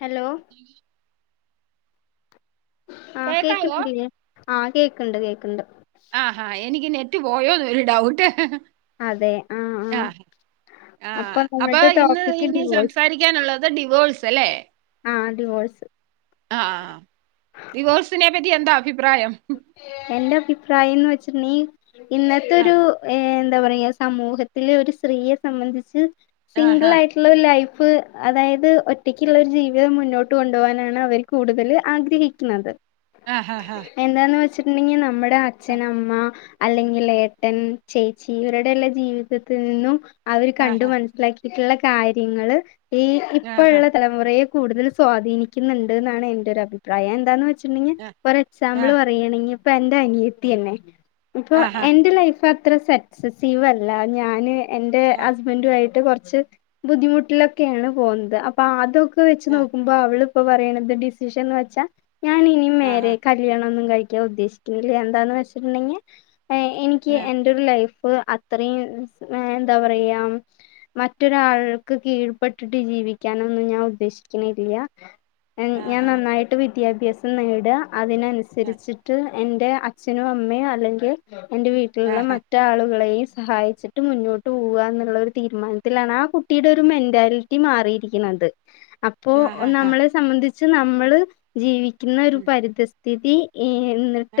Hello ആ കേക്കാവോ കേക്ണ്ട് ലെ ആ കേക്ണ്ട് കേക്ക് ക്ക്ണ്ട് ആ ഹ എനിക് നെ പോയോന്ന് ഒരു ഡൗട്ട് അതെ ആഹ് അ ആഹ് ആ അപ്പൊ നമ്മൾടെ ഇന്ന് ടോപ്പിക്ക് ഇനി ഡിവോഴ്സ് സംസാരിക്കാനുള്ളത് ഡിവോഴസ് അല്ലേ ആഹ് ഡിവോഴ്സ് ആ ആ ഡിവോഴ്സ് നെപ്പറ്റി യന്ത ഭിപ്രാ എന്റെ അഭിപ്രായംന്ന് വ ചിർണീ ആ ഇന്നത്തോരു ഏ എന്താ പറയ സമൂഹത്തില് ഒരു സ്ത്രീയെ സംബന്ധിച്ച് സിംഗിൾ ആഹാ ആയിട്ടുള്ളരു ലൈഫ് ഇപ് അതായത് ഒറ്റക്കുള്ള ഒരു ജീവിതം മുന്നോട്ട് കൊണ്ടുപോകാനാണ് അവര് കൂടുതല് ആഗ്രഹിക്കുന്നത് ആ ഹഹ എന്താന്ന് വെച്ചിട്ടുണ്ടെങ്കിൽ നമ്മ അച്ഛൻ അമ്മ അല്ലെങ്കിൽ ഏട്ടൻ ചേച്ചി ഇവരുടെയല്ല ജീവിതത്തിൽ നിന്നും അവര് കണ്ടു ആഹാ മനസ്സിലാക്കി ഇട്ടുള്ള കാര്യങ്ങള് ഈ ആഹാ ഇപ്പോഴുള്ള തലമുറയെ കൂടുതൽ സ്വാധീനിക്കുന്നുണ്ട് എന്നാണ് എന്റെ ഒരു അഭിപ്രായം എന്താന്ന് വെ ചിറ്റുണ്ടങ്കിൽ ആ ആ നമ്മള് പറയുകണ ഇനിയിപ്പ എന്ടെ അനിത്തിയന്നെ ഇപ്പൊ ആഹാ എന്റെ ലൈഫ് ആ അത്ര സക്സസീവ അല്ല ഞാന് എന്റെ ആ ഹസ്ബന്റു ആയിട്ട് കുറച്ച് ബുദ്ധിമുട്ടിലൊക്കെയാണ് പോകുന്നത് അപ്പൊ അത് വെച്ച് ആ നോക്കുമ്പോൾ അവള് ഇപ്പൊ പറയണത് ഡിസിഷൻന്ന് വെച്ചാ ഞാനിനി ആഹാ മേരെ ന്നും കഴിക്കൻ ഉദ്ദേശിക്കുന്നില്ല എന്താന്ന് വെച്ചിട്ടുണ്ടെങ്കിൽ എ എനിക്ക് ആ എന്റെ ഒരു ലൈഫ് ഇപ്പൊ അത്രയും എന്താ പറയാ മറ്റൊരാൾക്ക് കീഴ്പെട്ടിട്ട് ജീവിക്കാനൊന്നും ഞാൻ ഉദ്ദേശിക്കുന്നില്യ മം ഞാൻ ആഹാ നന്നായിട്ട് വി വിദ്യാഭ്യാസം നേടുക ആ അതിനനുസരിച്ചിട്ട് എന്റെ അച്ഛനും അമ്മയും അല്ലെങ്കിൽ എന്റെ വീട്ടിലുള്ള ആഹാ മറ്റ് ആളുകളെയും സഹായിച്ചിട്ട് മുന്നോട്ട് പോവ എന്നുള്ള ഒരു തീരുമാനത്തിലാണ് ആ കുട്ടിയുടെ ഒരു മെൻറാലിറ്റി മാറിയിരിക്കുന്നത് അപ്പോ ആഹാഹാ നമ്മളെ സംബന്ധി ച് നമ്മള് ജീവിക്കുന്ന ഉം പരിതസ് സ്ഥിതി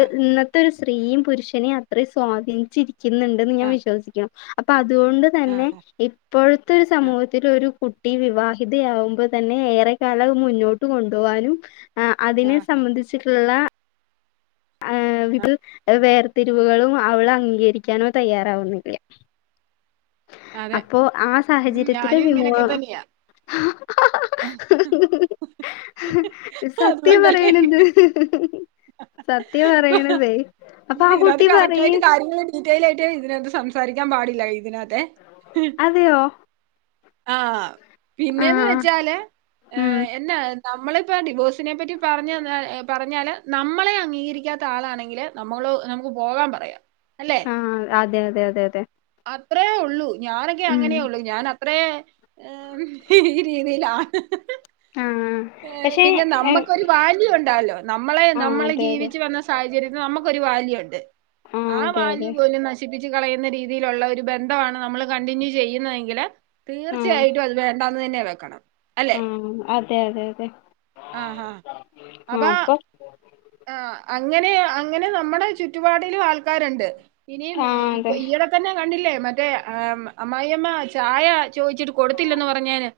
ആ ഇന്നത്തെ ഒരു സ്ത്രീയും പുരുഷനേ അത്രയും സ്വാധീനിച്ചിരിക്കും ക്കുന്നുണ്ടെന്ന് ഞാൻ ആ വിശ്വസിക്കുന്നു അപ്പൊ അത് അതുകൊണ്ട് തന്നെ ആഹാ ഇപ്പോഴത്തെ ഒരു ആ സമൂഹത്തിൽ ഒരു കു കുട്ടി വിവാഹിതയാവുമ്പോ തന്നെ ഏറെ കാലം മുന്നോട്ട് കൊണ്ടുപോകാനും ആ അതിന് ആഹാ സംബന്ധിച്ചിട്ടുള്ളാ ആ ആ [unintelligible] വേർ തെരിവുകളും അവള് അംഗീകരിക്കാനോ തയ്യാറാവുന്നില്ല അതെ അപ്പോ ആ ഉം സാഹചര്യത്തില് ഞാനും ഇങ്ങനെയൊക്കെ വിമോ തന്നെയാ [unintelligible] സത്യ അതുകൊണ്ടല്ലേ പറയണത് സത്യ പറയണതേ അപ്പൊ ആ ഇതിനകത്ത് കുട്ടി കറക്റ്റ് പറയ് ആയിട്ട് കാര്യങ്ങൾ ഡീറ്റെൽ ആയിട്ട് ഇതിനക സംസാ സംസാരിക്കാൻ പാടില്ല ഇതിനകത്ത് അതെയോ ആ പിന്നേന്ന് ആഹ് വെച്ചാല് ഏ ഉം എന്നാ നമ്മളിപ്പ ഡിവോഴ്സിനെ പറ്റി പറഞ്ഞ പറഞ്ഞാല് നമ്മളെ അംഗീകരിക്കാത്ത ആളാണെങ്കില് നമ്മള് നമുക്ക് പോകാൻ പറയാം അല്ലേ? ആ അതെ അതെ അതെ അതെ അത്രേ ഉള്ളൂ. ഞാനൊക്കെ ഉം അങ്ങനെയൊള്ളൂ ഞാന അത്രേ ഈ രീതിയിലാണ് ആഹ് പക്ഷെ പിന്നെ നമ്മുക്കൊരു വാല്യൂ ഒണ്ടാലോ നമ്മളെ ആഹ് നമ്മൾ അതെ അതെ ജീവിച്ചു വന്ന സാഹചര്യത്തിൽ നമുക്കൊരു വാല്യൂ ഉണ്ട് ആഹ് ആ അതെ വാല്യൂ അതെ പോലും നശിപ്പിച്ചു കളയുന്ന രീതിയിലുള്ള ഒരു ബന്ധമാണ് നമ്മള് കണ്ടിന്യൂ ചെയ്യുന്നയെങ്കില് തീർച്ചയായിട്ടും അത് വേണ്ടാന്ന് തന്നെയാ കേൾക്കണം ഉം അതെ അതെ അതെ ആഹ് ആ അപ്പൊ ആ അങ്ങനെ അങ്ങനെ നമ്മുടെ ചുറ്റുപാടിലും ആൾക്കാരുണ്ട് ഇനിയും ആഹ് അതെ ഈയിടെ തന്നെ കണ്ടില്ലേ മറ്റ എ ആ അമ്മായിയമ്മ ചായ ചോദിച്ചിട്ട് കൊടുത്തില്ലന്ന് പറഞ്ഞേന്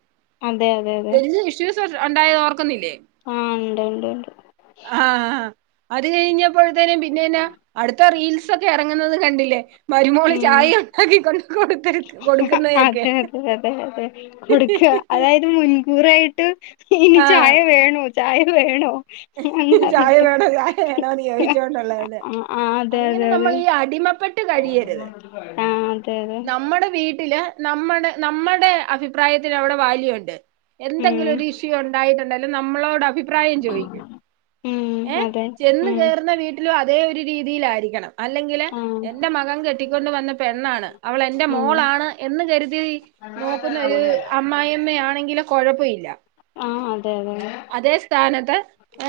അതെ അതെ അതെ വല്യ ഇഷ്യൂസ് ത് രണ്ടായോർക്ക ന്നില്ലേ ആഹ് ഉണ്ട് ഉണ്ട് ഉണ്ട് ആ അത് കഴിഞ്ഞ് പ്പഴത്തേനും പിന്നെന്നാ അടുത്ത റീൽസ് ഒക്കെ എറങ്ങുന്നത് കണ്ടില്ലേ മരുമോള് ഉം ചായ ഉണ്ടാക്കി കൊണ്ട് കൊടുത്ത അതെ കൊടുക്കുന്നതൊക്കെ അതെ അതെ അതെ കൊടുക്കാ അതായത് മുൻകൂറായിട്ട് ഇനി ചായ ആഹ് വേണം ചായ വേണോ എന്ന് ചായ പറഞ്ഞിട്ട് വേണോ ചായ വേണോന്ന് ചോദിച്ചോണ്ടുള്ളത് ആഹ് അങ്ങനെ നമ്മൾ ഈ അടിമപ്പെട്ട ആ അതെ അതെ നമ്മുടെ വീട്ടില് നമ്മടെ നമ്മുടെ അഭി അഭിപ്രായത്തിന് അവിടെ വാല്യുണ്ട് ഉം എന്തെങ്കിലും ഒരു ഇഷ്യു ഉണ്ടായിട്ടുണ്ടൊലും നമ്മളോട് അഭിപ്രായം ചോദിക്കും ഉം ഏ അതെ ചെന്ന് ഉം കേറുന്ന വീട്ടില് അതേ ഒരു രീതിയിലായിരിക്കണം അല്ലെങ്കില് ആഹ് എന്റെ മകൻ കെട്ടിക്കൊണ്ട് വന്ന പെണ്ണാണ് അവൾ എന്റെ ഉം മോളാണ് എന്ന് കരുതി ആഹ് അതെ നോക്കുന്ന ഒരു അമ്മായിമ്മയാണെങ്കില് കൊഴപ്പവില്ല അതെ അതെ അതേ സ്ഥാനത്ത് ഏ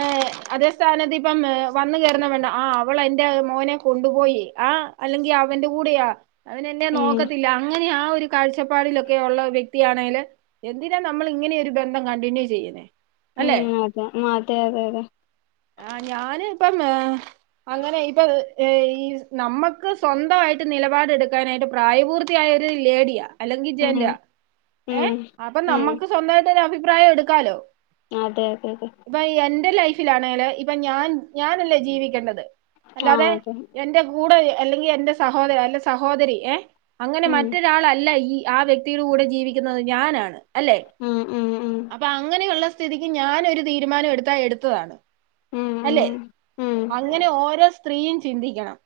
അതേ സ്ഥാനത്ത് ഇപ്പം വന്ന് കയറുന്ന പെണ്ണ് ആ അവളെ എന്റെ മോനെ കൊണ്ടുപോയി ആ അല്ലെങ്കിൽ അവന്റെ കൂടെയാ അവനെന്നെ ഉം നോക്കത്തില്ല അങ്ങനെ ആ ഒരു കാഴ്ചപ്പാടിലൊക്കെ ഉള്ള വ്യക്തി ആണേല് എന്തിനാ നമ്മൾ ഇങ്ങനെ ഒരു ബന്ധം കണ്ടിന്യൂ ചെയ്യുന്നേ അല്ലെ ഉം അതെ അതെ അതെ ആ ഞാന് ഇപ്പം അങ്ങനെ ഇപ്പ ഈ നമ്മക്ക് സ്വന്തമായിട്ട് നിലപാടെടുക്കാനായിട്ട് പ്രായപൂർത്തിയായ ഒരു ലേഡിയാ അല്ലെങ്കിൽ ഉം ജന്റ ഏ ഉം അപ്പൊ ഉം നമ്മുക്ക് സ്വന്തമായിട്ടൊരു അഭി അഭിപ്രായം എടുക്കാലോ അതെ അതെ അതെ ഇപ്പൊ എന്റെ ലൈഫിലാണെല് ഇപ്പൊ ഞാൻ ഞാനല്ലേ ജീവിക്കേണ്ടത് ആഹ് അല്ലാതെ അതെ എന്റെ കൂടെ അല്ലെങ്കിൽ എന്റെ സഹോദരൻ അല്ല സഹോദരി ഏ അങ്ങനെ ഉം മറ്റൊരാളല്ല ഈ ആ വ്യക്തിയുടെ കൂടെ ജീവിക്കുന്നത് ഞാനാണ് അല്ലെ ഉം ഉം ഉം അപ്പൊ അങ്ങനെയുള്ള സ്ഥിതിക്ക് ഞാനൊര് തീരുമാനം എടുത്താ എടുത്തതാണ് ഉം അല്ലെ ഉം അങ്ങനെ ഓരോ സ്ത്രീയും ചിന്തിക്കണം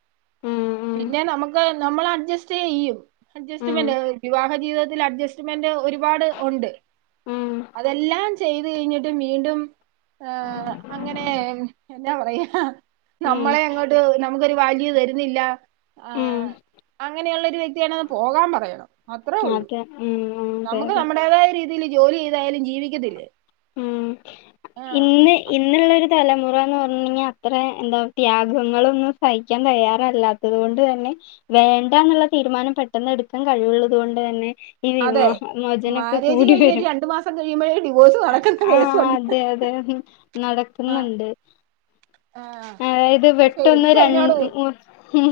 ഉം ഉം ഉം പിന്നെ നമുക്ക്- നമ്മൾ അഡ്ജസ്റ്റ് ചെയ്യും അഡ്ജസ്റ്റ് ഉം മെന്റ വിവാഹ ജീവിത അഡ്ജസ്റ്റ്മെന്റ് ഒരുപാട് ഉണ്ട് ഉം അതെല്ലാം ചെയ്ത് കഴിഞ്ഞിട്ട് വീണ്ടും- ആ അങ്ങനെ എന്താ പറയാ ഉം നമ്മളെ അങ്ങോട്ട് നമുക്കൊരു വാല്യൂ തര നില്ല ആ ഉം അങ്ങനെയുള്ളരു വ്യക്തിയണന്ന് പോകാൻ പറയണം അത്രേ ഉള്ളൂ അതെ ഉം അതെ നമുക്ക് അതെ നമ്മുടേതായ രീതിൽ ജോലി ചെയതാലും ജീവിക് - ല്ലേ ഉം ഇന്ന് ഇന്നുള്ള ഒരു തലമുറന്ന് പറഞ്ഞ അത്ര എന്താ ത്യാഗങ്ങളൊന്നും സഹിക്കാൻ തയ്യാറല്ലാത്തത് കൊണ്ട് തന്നെ വേണ്ട എന്നുള്ള തീരുമാനം പെട്ടെന്ന് എടുക്കാൻ കഴിവുള്ളത്ുക കൊണ്ട് തന്നെ ഈ അതെ വിവാഹ മോചനൊക്കെ മാരേജ് കഴിഞ്ഞിട്ട് രണ്ടു മാസം കഴിയുമ്പോഴേ ഡിവോഴ്സ് നടക്കുന്ന ആഹ കേസുണ്ട് അതെ അതെ ആഹ് നടക്കുന്നുണ്ട് ആഹ് അതായത് പക്ഷെ വെട്ടൊന്ന് എനിക്ക് ര അതിനോട്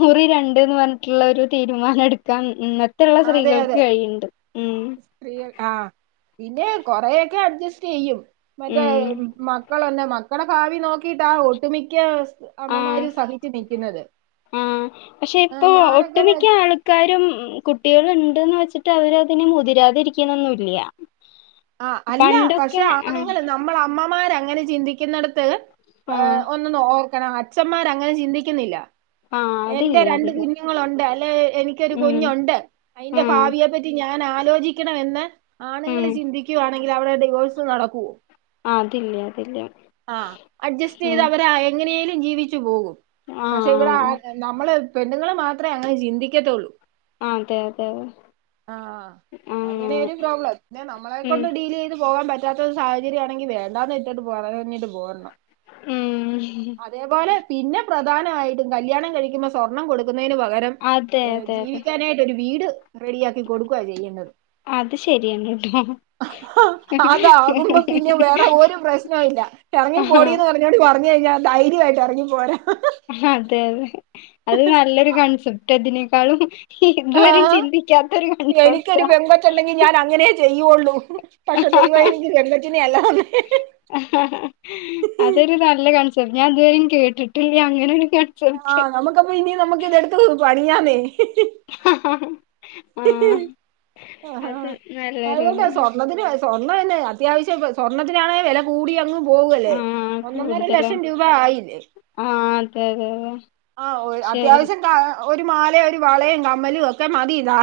മുറി ര ഉന്ന് പറഞ്ഞിട്ടുള്ള ഒരു തീരുമാനം എടുക്കാൻ മറ്റുള്ള അതെ സ്ത്രീകൾക്ക് അതെ കഴിയുണ്ട് ഉ സ്ത്രീകൾ ആഹ് പിന്നെ കൊറെൊക്കെ അഡ്ജസ്റ്റ് ചെയ്യും മറ്റേ ഉം മക്കളന്നെ മക്കടെ ഭവി നോക്കി ിട്ടാ [unintelligible] ഒട്ടുമിക്ക സ് ആഹ അമ്മമാര് സഹിച്ചു നിൽക്കുന്നത് ആ പക്ഷെ ആ, ഇപ്പൊ ഞാനൊക്കെന്ന് ഒട്ടുമിക്ക വെച്ചാ ആൾക്കാരും കുട്ടികള ഉണ്ട്ന്ന് വെച്ചിട്ട് അവരതിനെ മുതിരാതിരിക്കുന്നൊന്നുംല്ല ആ അല്ല പണ്ടൊക്കെ പക്ഷെ ആഹ് ആണെങ്കും നമ്മൾ അമ്മമാര അങ്ങനെ ചിന്തിക്കുന്നടത്ത് അ ആഹ് ഒ ന ഓ കണം [unintelligible] അച്ഛന്മാർ അങ്ങനെ ചിന്തിക്കുന്നില്ല ആഹ് എന്റെ അതില്ല രണ്ട് അതില്ല കുഞ്ഞുങ്ങളുണ്ട് അല്ലെ എനിക്കൊരു ഉം കുഞ്ഞുണ്ട് അയിന്റെ ആഹ് ഭാവിയെ പറ്റി ഞാൻ ആ- ലോചിക്കണം എന്ന് ഉം ആണുങ്ങള് ചിന്തി ക്കുന്നെങ്കിൽ അവിടെ ഡിവോഴ്സ് നടക്കൂവോ? ആ അതില്ലേ അതില്ല അഡ്ജസ്റ്റ് ചെയ്ത് ഉം അവര് എങ്ങനെയേലും ജീവിച്ചു പോകും പക്ഷെ ഇവിടെ ആഹ് നമ്മള് പെണ്ണുങ്ങള് മാ ത്രേ അങ്ങനെ ചിന്തിക്കത്തുള്ളൂ. അതെ അതെെ ആ ആഹ് ഉം ക്കൊണ്ട് ഡീൽ ചെയ്ത് പോകാൻ പ റ്റാത്ത ഒരു സാഹചര്യം ആണെങ്കി വേണ്ടന്ന് വെച്ചിട്ട് [unintelligible] പോരണം ഉം അതേപോലെ പിന്നെ പ്രധാനമായിട്ടും കല്യാണം കഴിക്കുമ്പോ സ്വർണം കൊടു ക്കുന്നതിന് പകരം അതെ അതെ അതെ ജീവിക്കാനായിട്ട് ഒരു വീട് റെഡിയാക്കി കൊടുക്കുക ചെയ്യേണ്ടത് അത് ശരിയാണ് കേട്ടോ. അതാകുമ്പോ പിന്നെ വേറെ ഒരു പ്രശ്നം ഇല്ല. എർങ്ങി ആഹ് പോടിന്ന് പർ ഞ്ഞോണ്ട് പറ ഞ് കഴിഞ്ഞ ധൈര്യായിട്ട് എറങ്ങി പോരാ. അതെ അതെ അത് നല്ലൊരു കൺസെപ്റ്റ് അതിന് ക്കാളും. ആഹ് കൺസെപ്റ്റാ എനിക്കൊരു പെങ്കച്ചുണ്ടെങ്കി ഞാൻ അങ്ങനെയേ ചെയ്യുവുള്ളൂ. പക്ഷെ ദൈവയെനിക്ക് പെങ്കച്ചി നെ അല്ല. തന്നേ അതരു നല്ല കൺ ഞാൻ ഇതിവരിം കേട്ടിട്ടില്ല അങ്ങനെരു ആഹ് നമുക്കപ്പൊ ഇനി നമുക്ക് ഇതെടുത്ത് പ മിഞ്ഞാന്നേ ആഹ് ആ അത് നല്ലൊരു അതുകൊണ്ട ഇത് സ്വർണത്തിന് സ്വർണ്ണംന്നെ അത്യാവശ്യം പ്പോ സ്വർണത്തി നാണെ വെല കൂടി അങ്ങ് പോവല്ലേ ആഹ് ഒന്നൊന്നര കൂടുതലാ ലക്ഷം രൂപ ആയില്ലേ. ആഹ് അതെ അതെ അതെ ആ ഓ ശരി അത്യാവശ്യം കാ ഒരു മാലയും ഒരു വളയും കമ്മലും ഒക്കെ മതി ഇതാ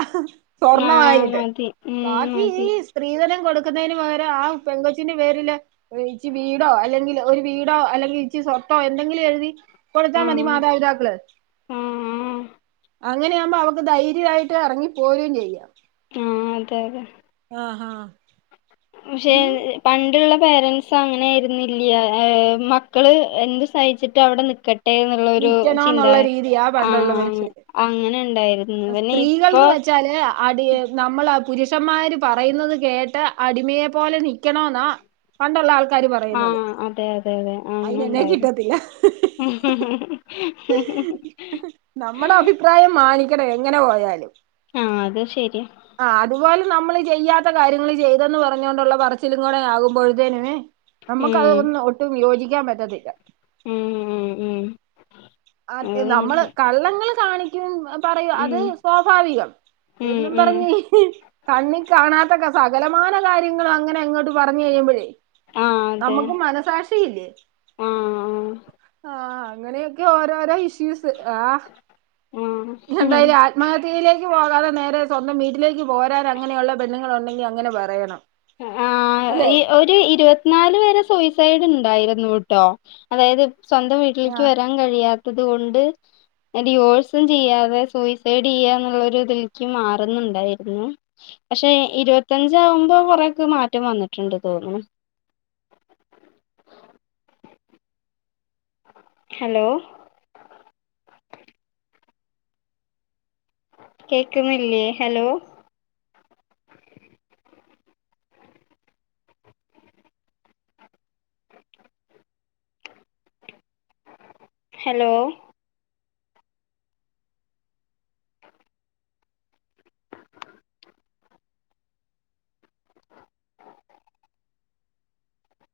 ആഹ് സ്വർണമായിട്ട് മതി ഉം ബാക്കി ഈ മതി സ്ത്രീധനം കൊടുക്കുന്നതിന് പകരം ആ പെങ്കൊച്ചിന്റെ പേരില് ഇച്ചി വീടോ അല്ലെങ്കിൽ ഒരു വീടോ അല്ലെങ്കിൽ ഇച്ചി സ്വത്തോ എന്തെങ്കിലും എഴുതി കൊടുത്താ മതി ആഹ് മാതാ [unintelligible] ആഹ് അങ്ങനെയ ആകുമ്പോ അവക്ക് ധൈര്യമായിട്ട് ഇറങ്ങിപ്പോറും ചെയ്യാം ആഹ അതെതെ ആഹാ പക്ഷെ പണ്ടുള്ള പേരന്റ്സ് അങ്ങനൊയിരുന്നില്ല മക്കള് എന്ത് സഹിച്ചിട്ട് അവിടെ നിക്കട് ട്ടെ എന്നുള്ളരു ചിന്ത നിക്കണോന്നുള്ള രീതിയാ ആ പണ്ടുള്ള മനുഷ്യര് അങ്ങനെ ണ്ടായിരുന്നു പിന്നെ ഇപ്പോ സ്ത്രീകൾന്ന് വെച്ചാല് അടി നമ്മൾ പുരുഷന്മാര് പറയുന്നത് കേട്ട് അടിമയെ പോലെ നൽക്കണോന്നാ ആ അതെ അതെ അതെ അങ്ങനെ അയിനെന്നെ ണ്ടായിരുന്നു നമ്മുടെ അഭിപ്രായം മാനി [unintelligible] എങ്ങനെ പോയാലും ആഹ അത് ശരിയാ ആ അതുപോലെ നമ്മള് ചെയ്യാത്ത കാര്യങ്ങള് ചെയ്തെന്ന് പറഞ്ഞുണ്ടുള്ള പറച്ചിലും കൂടെ ആകുമ്പോഴത്തേനുംവെ നമുക്ക അത് ഉം ഒന്ന് ഒട്ടും യോജിക്ക [unintelligible] പറ്റത്തില്ല ഉം ഉം ഉം അത് നമ്മള് കള്ളങ്ങൾ കാണിക്കും പറയു അത് ഉം സ്വാഭാവികം ഉം എന്നും ഉം പറഞ്ഞ് കണ്ണി കാണാത്ത സകലമാന കാര്യങ്ങളു അങ്ങനെ അങ്ങോട്ട് പറഞ്ഞഞ് കഴിയുമ്പോഴേ ആഹ് അതെ നമുക്ക് മനസാശിയില്ലേ ആഹ് ആ അങ്ങനെ ഓരോ രോഇ ഷു ആ ആഹ് ആഹ് എന്തായാലും ആത്മഹത്യ പോകാതെ നേരെ സ്വന്തം വീട്ടിലേക്ക് പോരാൻ അങ്ങനെയുള്ള പെണ്ണുൾ ഉണ്ടെങ്കിൽ ങ്ങനെ പറയണം ആ അല്ലെ ഈ ഒരു ഇരുപത്തിനാല് വരെ സൂയിസൈഡ് ണ്ടായി ന്നുട്ടോ അതായത് സ്വന്തം ആ വീട്ടിലേക്ക് വരാൻ കഴിയാത്ത തുതോണ്ട് ഡിവോഴസും ചെയ്യാതെ സൂയിസൈഡ് ചെയ്യാ എന്നുള്ള ഇതിലേക്ക് മാറുന്നുണ്ടായിരുന്നു പക്ഷെ ഇരുപത്തഞ്ച ആകുമ്പോ അക്ക് മാറ്റം വന്നിട്ടുണ്ട് തോന്നണ് ഹലോ കേക്കുന്നില്ലേ ഹലോ ഹലോ